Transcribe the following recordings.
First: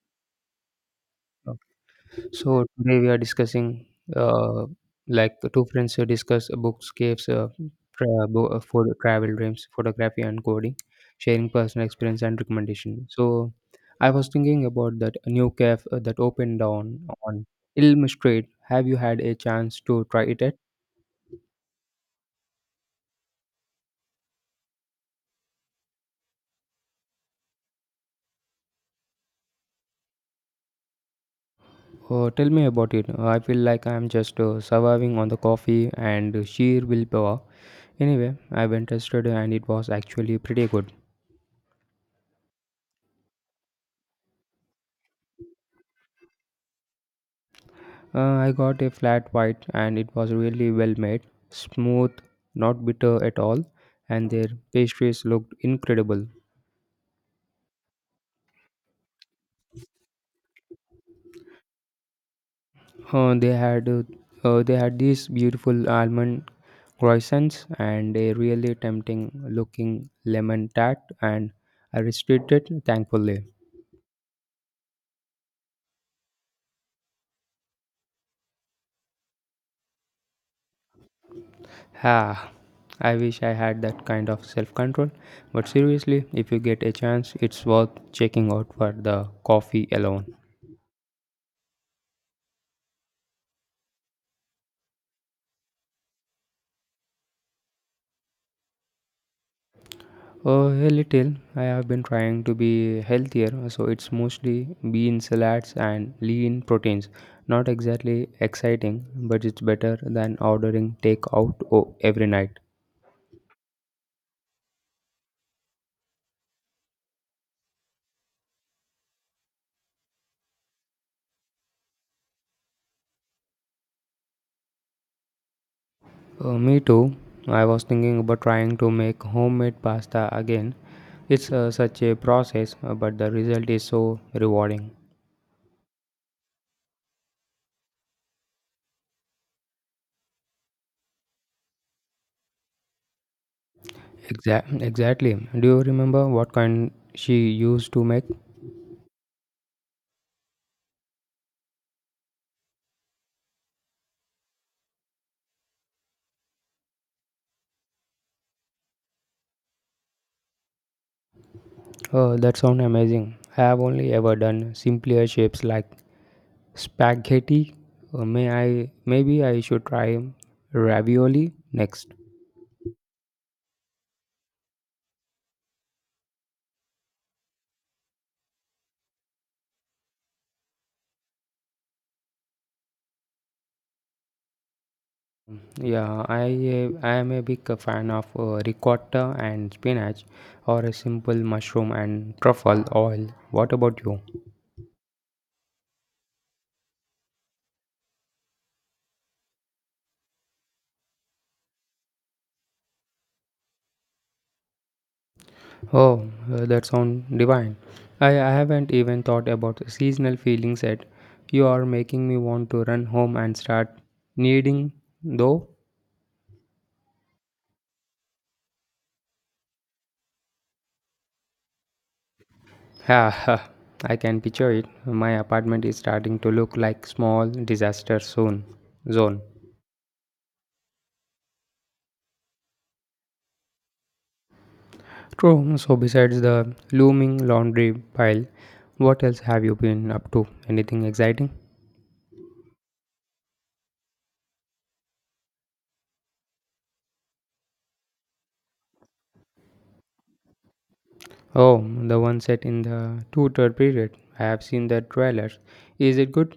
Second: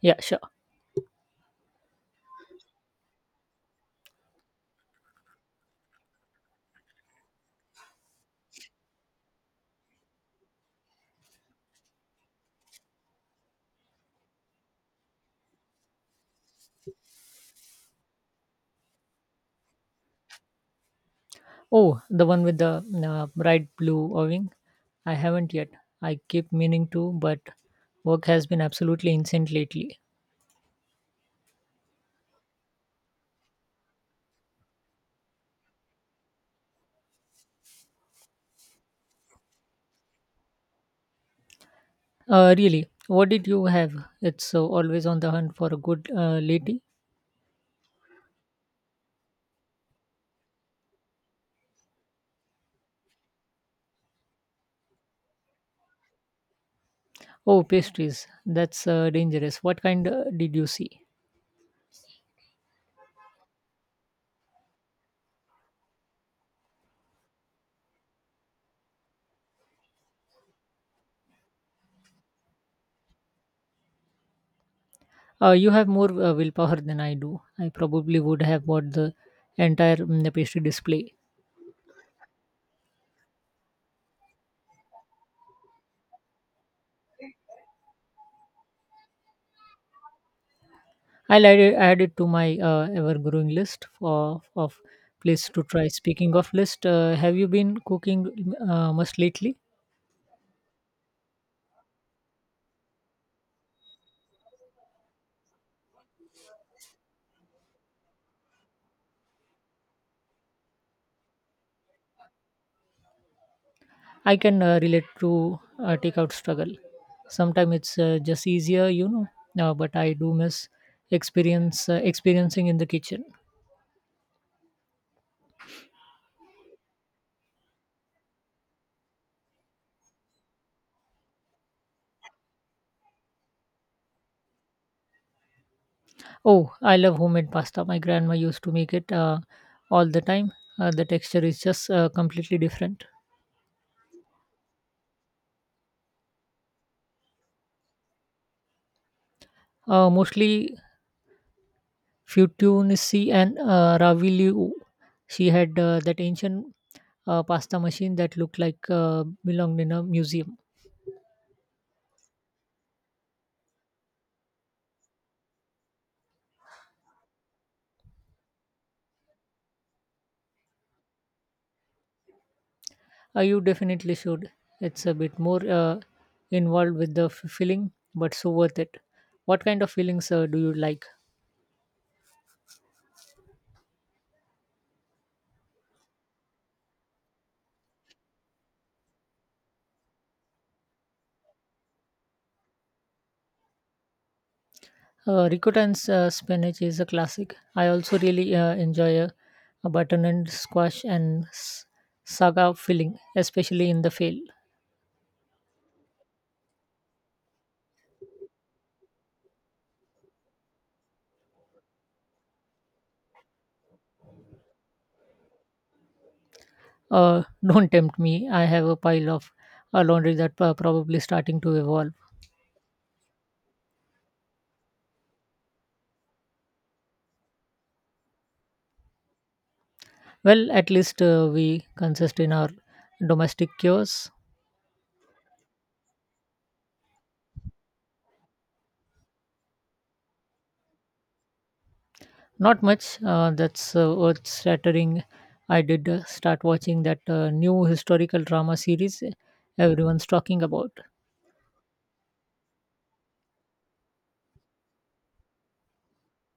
Yeah, sure. So today we are discussing uh, like two friends who discuss bookscapes, for travel dreams, photography and coding, sharing personal experience and recommendation. So I was thinking about that new cafe that opened down on Ilm Street. Have you had a chance to try it yet? Oh, the one with the bright blue Irving? I haven't yet. I keep meaning to, but work has been absolutely insane lately. Oh, tell me about it. I feel like I'm just surviving on the coffee and sheer willpower. Anyway, I went tested and it was actually pretty good. Really, what did you have? It's always on the hunt for a good lady. I got a flat white and it was really well made, smooth, not bitter at all, and their pastries looked incredible. Oh, pastries. That's dangerous. What kind did you see? Uh, they had uh, they had these beautiful almond croissants and a really tempting looking lemon tart, and I restricted thankfully. You have more willpower than I do. I probably would have bought the entire pastry display. Ha! I wish I had that kind of self control, but seriously, if you get a chance, it's worth checking out for the coffee alone. I'll add it to my ever-growing list of places to try. Speaking of list, have you been cooking much lately? A little. I have been trying to be healthier, so it's mostly bean salads and lean proteins. Not exactly exciting, but it's better than ordering takeout every night. I can relate to takeout struggle. Sometimes it's just easier, you know. But I do miss experience experiencing in the kitchen. Me too. I was thinking about trying to make homemade pasta again. It's such a process, but the result is so rewarding. Oh, I love homemade pasta. My grandma used to make it all the time. The texture is just completely different. Exactly. Do you remember what kind she used to make? Mostly fettuccine and ravioli. She had that ancient pasta machine that looked like belonged in a museum. Oh, that sounds amazing. I have only ever done simpler shapes like spaghetti. Maybe I should try ravioli next. You definitely should. It's a bit more involved with the filling, but so worth it. What kind of fillings do you like? Yeah, I am a big fan of ricotta and spinach, or a simple mushroom and truffle oil. What about you? Ricotta and spinach is a classic. I also really enjoy a butternut squash and saga filling, especially in the fail. Oh, that sounds divine. I haven't even thought about seasonal feelings yet. You are making me want to run home and start kneading, though. Don't tempt me. I have a pile of laundry that probably starting to evolve. Yeah, I can picture it. My apartment is starting to look like small disaster zone. Well, at least we consist in our domestic chores. True. So besides the looming laundry pile, what else have you been up to? Anything exciting? Not much. That's earth shattering. I did start watching that new historical drama series everyone's talking about. Oh, the one set in the two-third period. I have seen the trailer. Is it good?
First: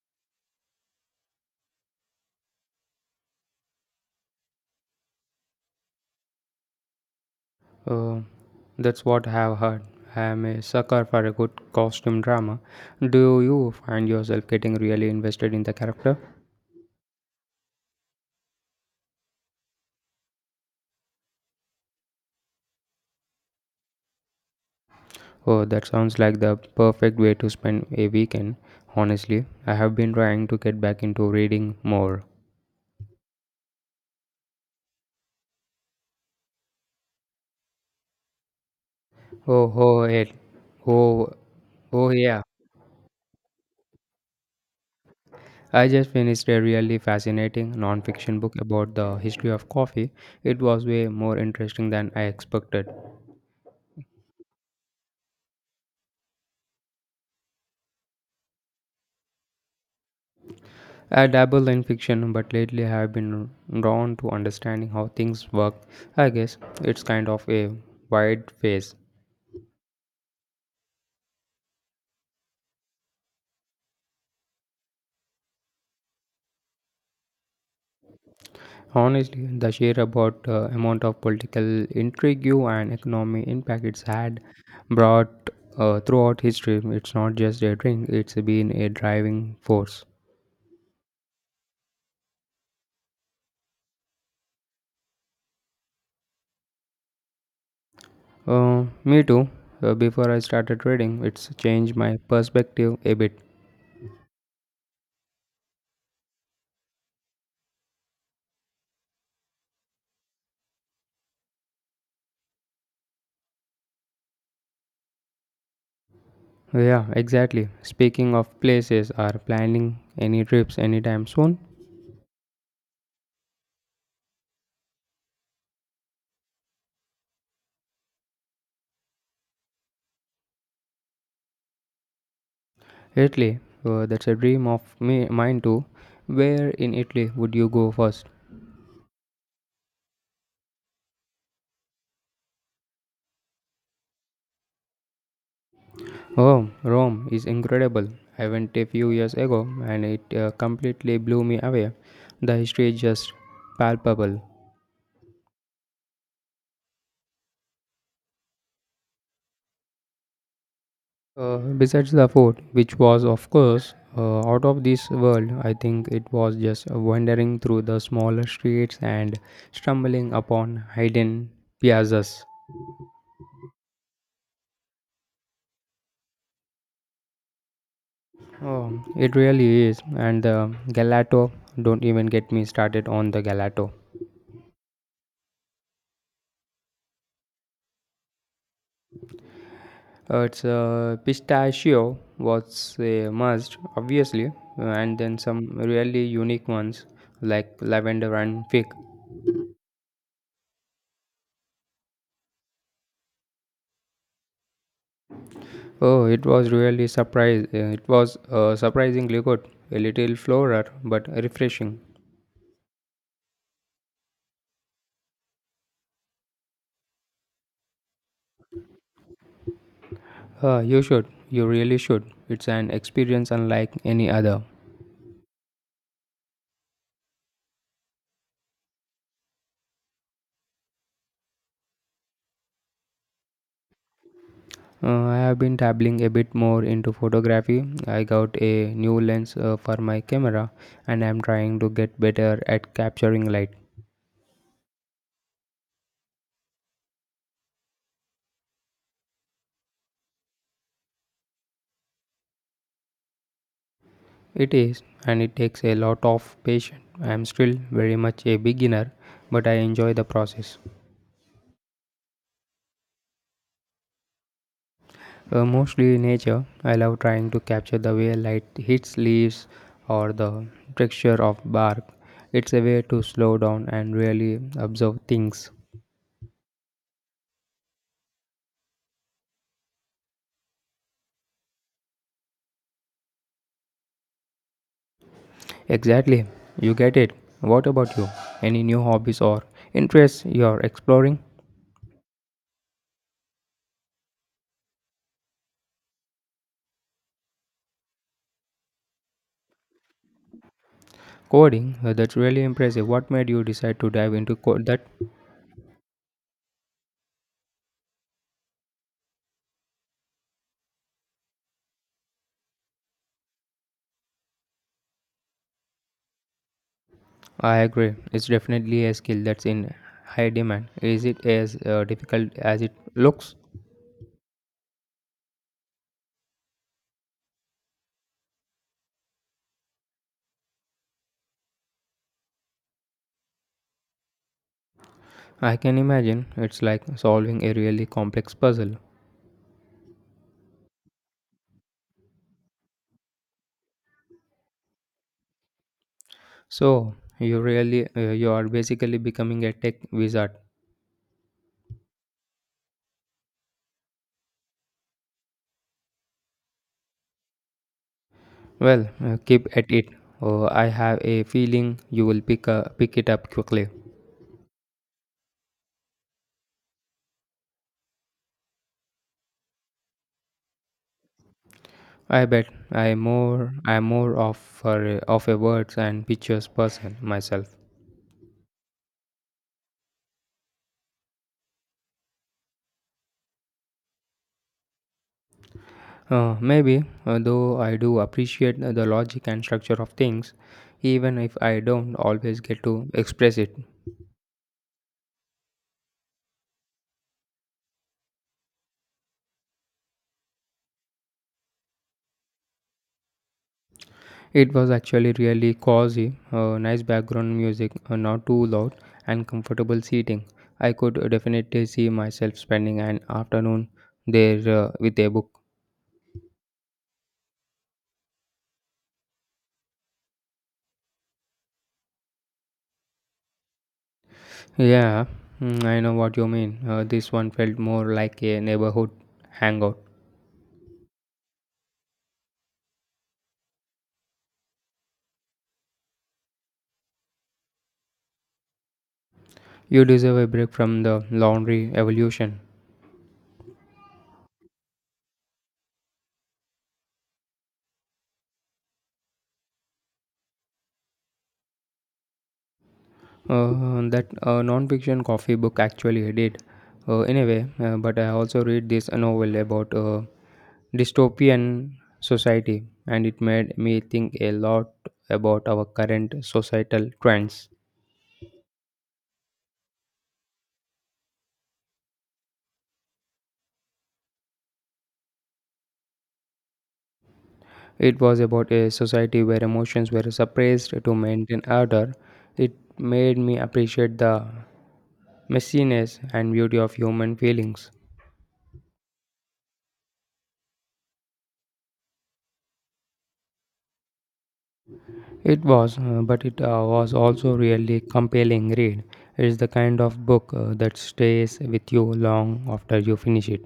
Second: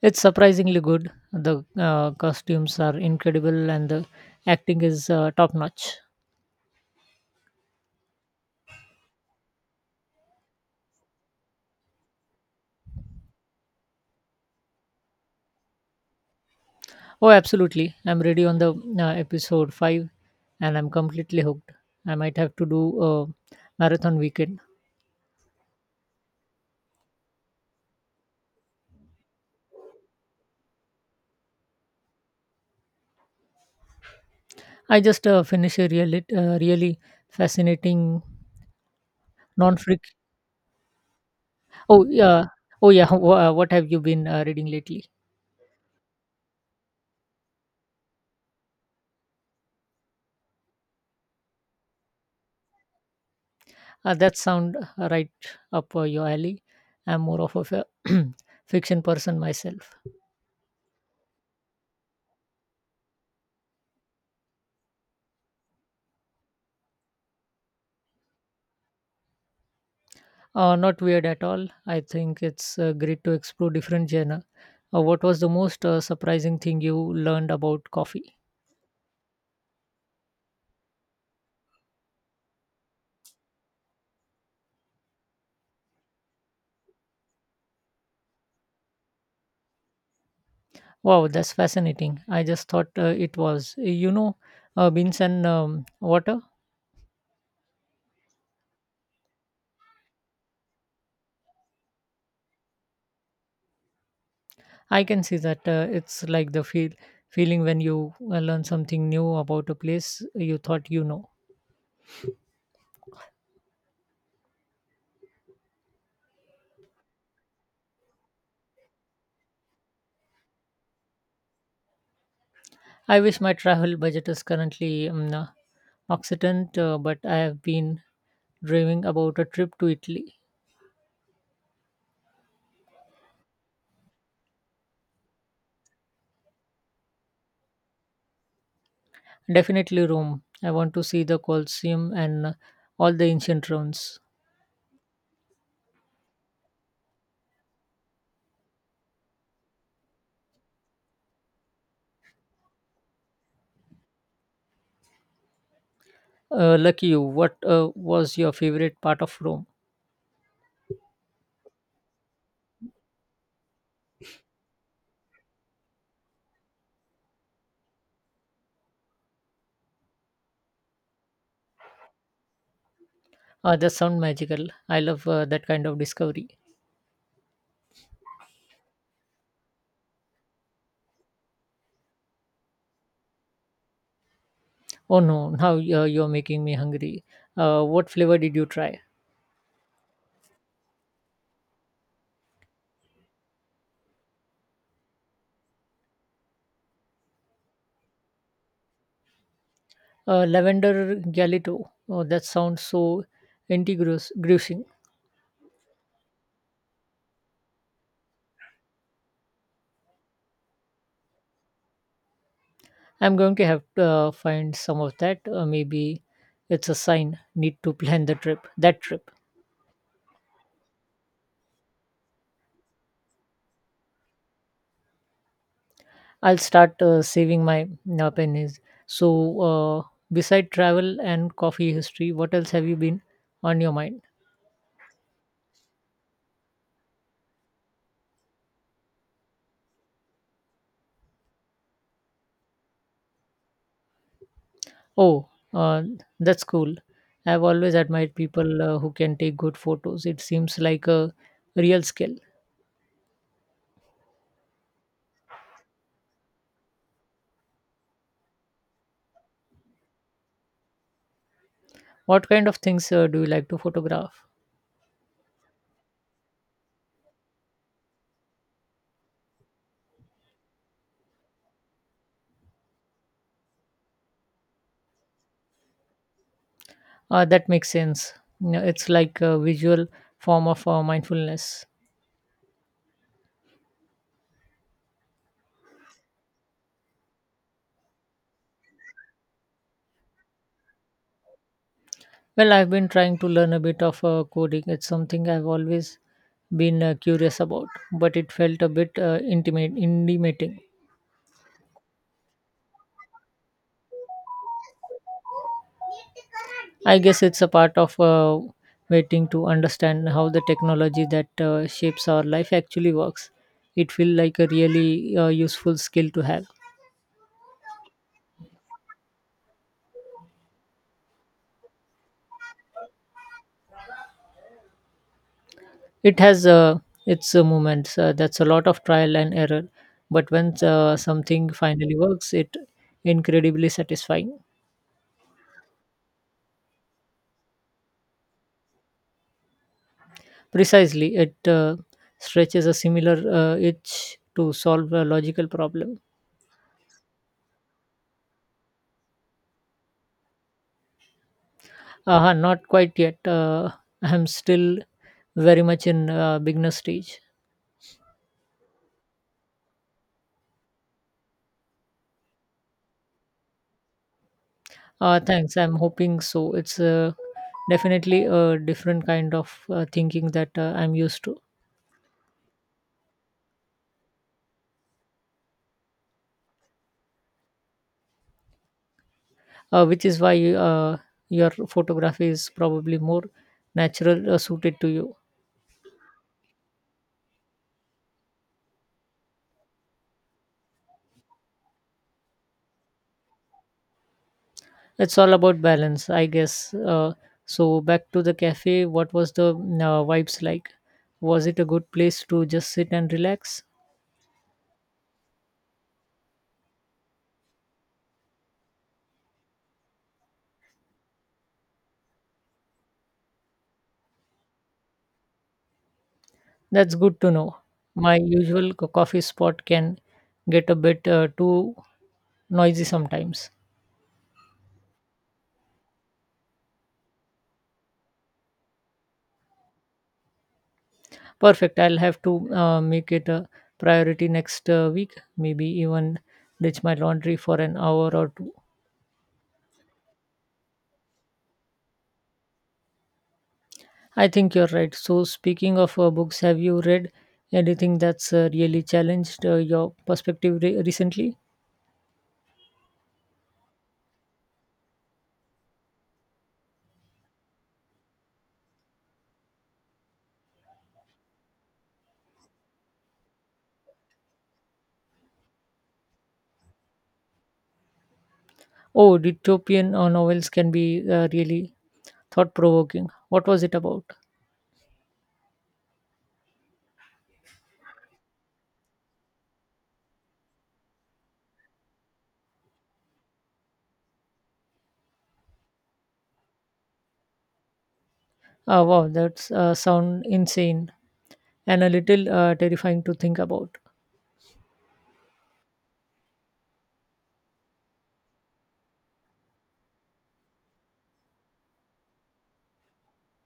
It's surprisingly good. The costumes are incredible and the acting is top notch. Uh, that's what I have heard. I am a sucker for a good costume drama. Do you find yourself getting really invested in the character? Oh, absolutely. I'm ready on the episode 5 and I'm completely hooked. I might have to do a marathon weekend. Oh, that sounds like the perfect way to spend a weekend. Honestly, I have been trying to get back into reading more. I just finished a really fascinating Oh, oh, non-freak. it. Oh, Oh oh, yeah. yeah, oh yeah. What have you been reading lately? I just finished a really fascinating non-fiction book about the history of coffee. It was way more interesting than I expected. That sound right up your alley. I'm more of a fiction person myself. I dabble in fiction, but lately I have been drawn to understanding how things work. I guess it's kind of a wide phase. Not weird at all. I think it's great to explore different genre. What was the most surprising thing you learned about coffee? Honestly, the sheer about amount of political intrigue and economic impact it's had brought throughout history. It's not just a drink; it's been a driving force. Wow, that's fascinating. I just thought it was, you know, beans and water. Me too. Before I started trading, it's changed my perspective a bit. I can see that it's like the feeling when you learn something new about a place you thought you know. Yeah, exactly. Speaking of places, are planning any trips anytime soon? I wish my travel budget is currently Occident, but I have been dreaming about a trip to Italy. Italy. That's a dream of mine too. Where in Italy would you go first? Definitely Rome. I want to see the Colosseum and all the ancient ruins. Oh, Rome is incredible. I went a few years ago and it completely blew me away. The history is just palpable. Lucky you. What was your favorite part of Rome? Besides the food, which was, of course, out of this world, I think it was just wandering through the smaller streets and stumbling upon hidden piazzas. That sound magical. I love that kind of discovery. Oh, it really is. And the gelato, don't even get me started on the gelato. Oh no, now you're making me hungry. What flavor did you try? It's Pistachio was a must, obviously, and then some really unique ones like lavender and fig. Lavender galito. Oh, that sounds so intriguing. Oh, it was really surprise. It was surprisingly good, a little floral but refreshing. I'm going to have to find some of that. Maybe it's a sign. Need to plan the trip. That trip. You really should. It's an experience unlike any other. I'll start saving my pennies. So, uh, beside travel and coffee history, what else have you been on your mind? I have been dabbling a bit more into photography. I got a new lens for my camera, and I'm trying to get better at capturing light. Oh, that's cool. I've always admired people who can take good photos. It seems like a real skill. It is, and it takes a lot of patience. I am still very much a beginner, but I enjoy the process. What kind of things do you like to photograph? Mostly in nature, I love trying to capture the way light hits leaves or the texture of bark. It's a way to slow down and really observe things. That makes sense. You it's like a visual form of mindfulness. Exactly, you get it. What about you? Any new hobbies or interests you are exploring? Well, I've been trying to learn a bit of coding. It's something I've always been curious about, but it felt a bit intimidating. Coding, that's really impressive. What made you decide to dive into code that? I guess it's a part of waiting to understand how the technology that shapes our life actually works. It feels like a really useful skill to have. I agree. It's definitely a skill that's in high demand. Is it as difficult as it looks? It has its moments. That's a lot of trial and error, but when something finally works, it incredibly satisfying. I can imagine it's like solving a really complex puzzle. Precisely, it stretches a similar itch to solve a logical problem. So, you are basically becoming a tech wizard. Aha, not quite yet. I'm still very much in beginner stage. Well, keep at it. Oh, I have a feeling you will pick it up quickly. Thanks. I'm hoping so. It's definitely a different kind of thinking that I'm used to, I am more of of a words and pictures person myself. Which is why your photography is probably more natural suited to you. Maybe, though I do appreciate the logic and structure of things, even if I don't always get to express it. It's all about balance, I guess. So back to the cafe. What was the vibes like? Was it a good place to just sit and relax? It was actually really cozy, nice background music, not too loud, and comfortable seating. I could definitely see myself spending an afternoon there with a book. That's good to know. My usual coffee spot can get a bit too noisy sometimes. Yeah, mm, I know what you mean. This one felt more like a neighborhood hangout. Perfect. I'll have to make it a priority next week, maybe even ditch my laundry for an hour or two. You deserve a break from the laundry evolution. I think you're right. So, speaking of books, have you read anything that's really challenged your perspective recently? That Non-fiction coffee book actually I did in a way, but I also read this novel about dystopian society, and it made me think a lot about our current societal trends. Oh, dystopian novels can be really thought provoking. What was it about? It was about a society where emotions were suppressed to maintain order. It made me appreciate the messiness and beauty of human feelings. Wow, that's sound insane and a little terrifying to think about. It was, but it was also really compelling read. It is the kind of book that stays with you long after you finish it.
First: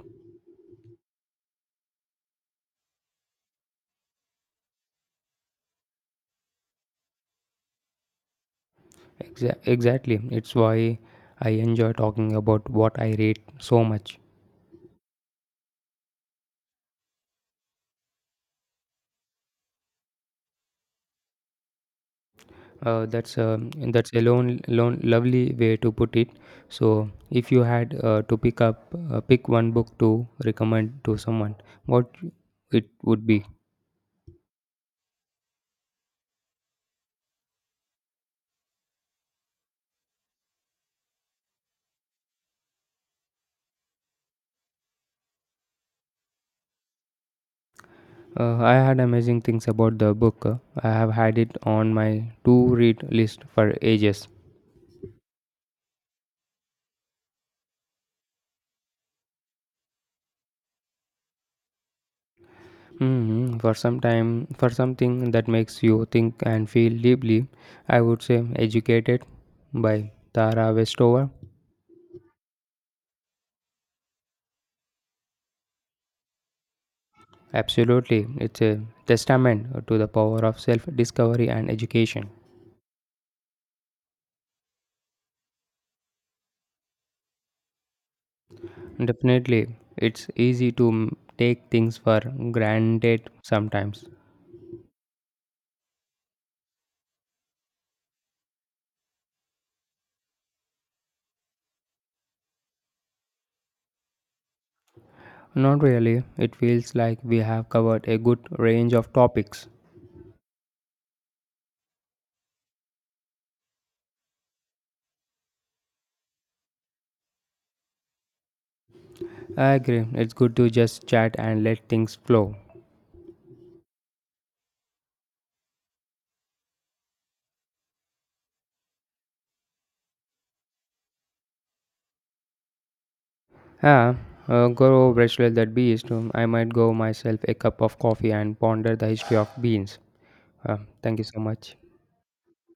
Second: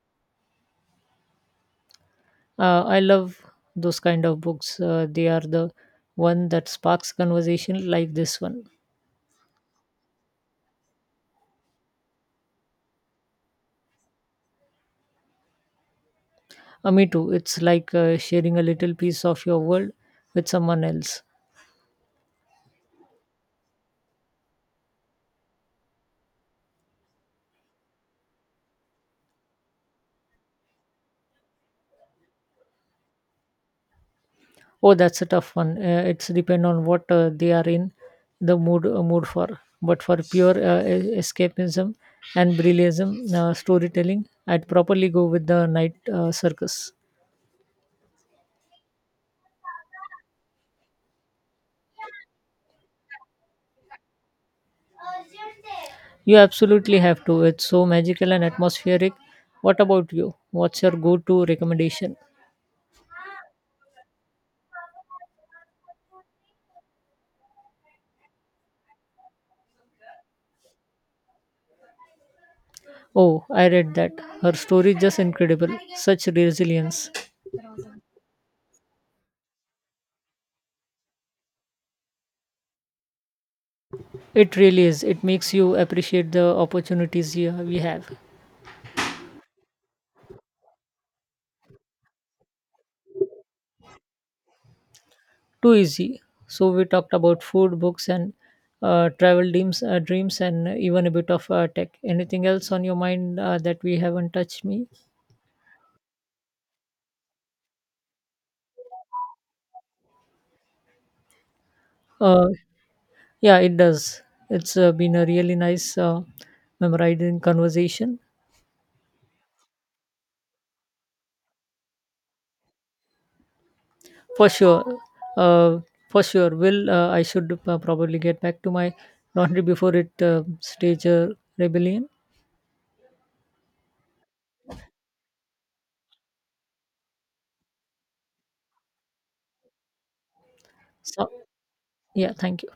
I love those kind of books. They are the one that sparks conversation like this one. Exactly, it's why I enjoy talking about what I read so much. Me too. It's like sharing a little piece of your world with someone else. That's that's a lovely way to put it. So, if you had to pick one book to recommend to someone, what it would be? Oh, that's a tough one. It's depend on what they are in the mood for. But for pure escapism and brilliantism storytelling, I'd properly go with the night circus. I had amazing things about the book. I have had it on my to-read list for ages. You absolutely have to. It's so magical and atmospheric. What about you? What's your go-to recommendation? For some time, for something that makes you think and feel deeply, I would say "Educated" by Tara Westover. Oh, I read that. Her story is just incredible. Such resilience. Absolutely, it's a testament to the power of self-discovery and education. It really is. It makes you appreciate the opportunities here we have. Definitely, it's easy to take things for granted sometimes. Too easy. So we talked about food, books, and travel dreams, and even a bit of tech. Anything else on your mind that we haven't touched? Me? Not really. It feels like we have covered a good range of topics. Uh, yeah, it does. It's been a really nice, memorizing conversation. I agree. It's good to just chat and let things flow. For sure, uh, for sure. Will I should probably get back to my laundry before it stage a rebellion. Yeah, go wrestle that beast. I might go myself a cup of coffee and ponder the history of beans. Thank you So so much. yeah, thank you.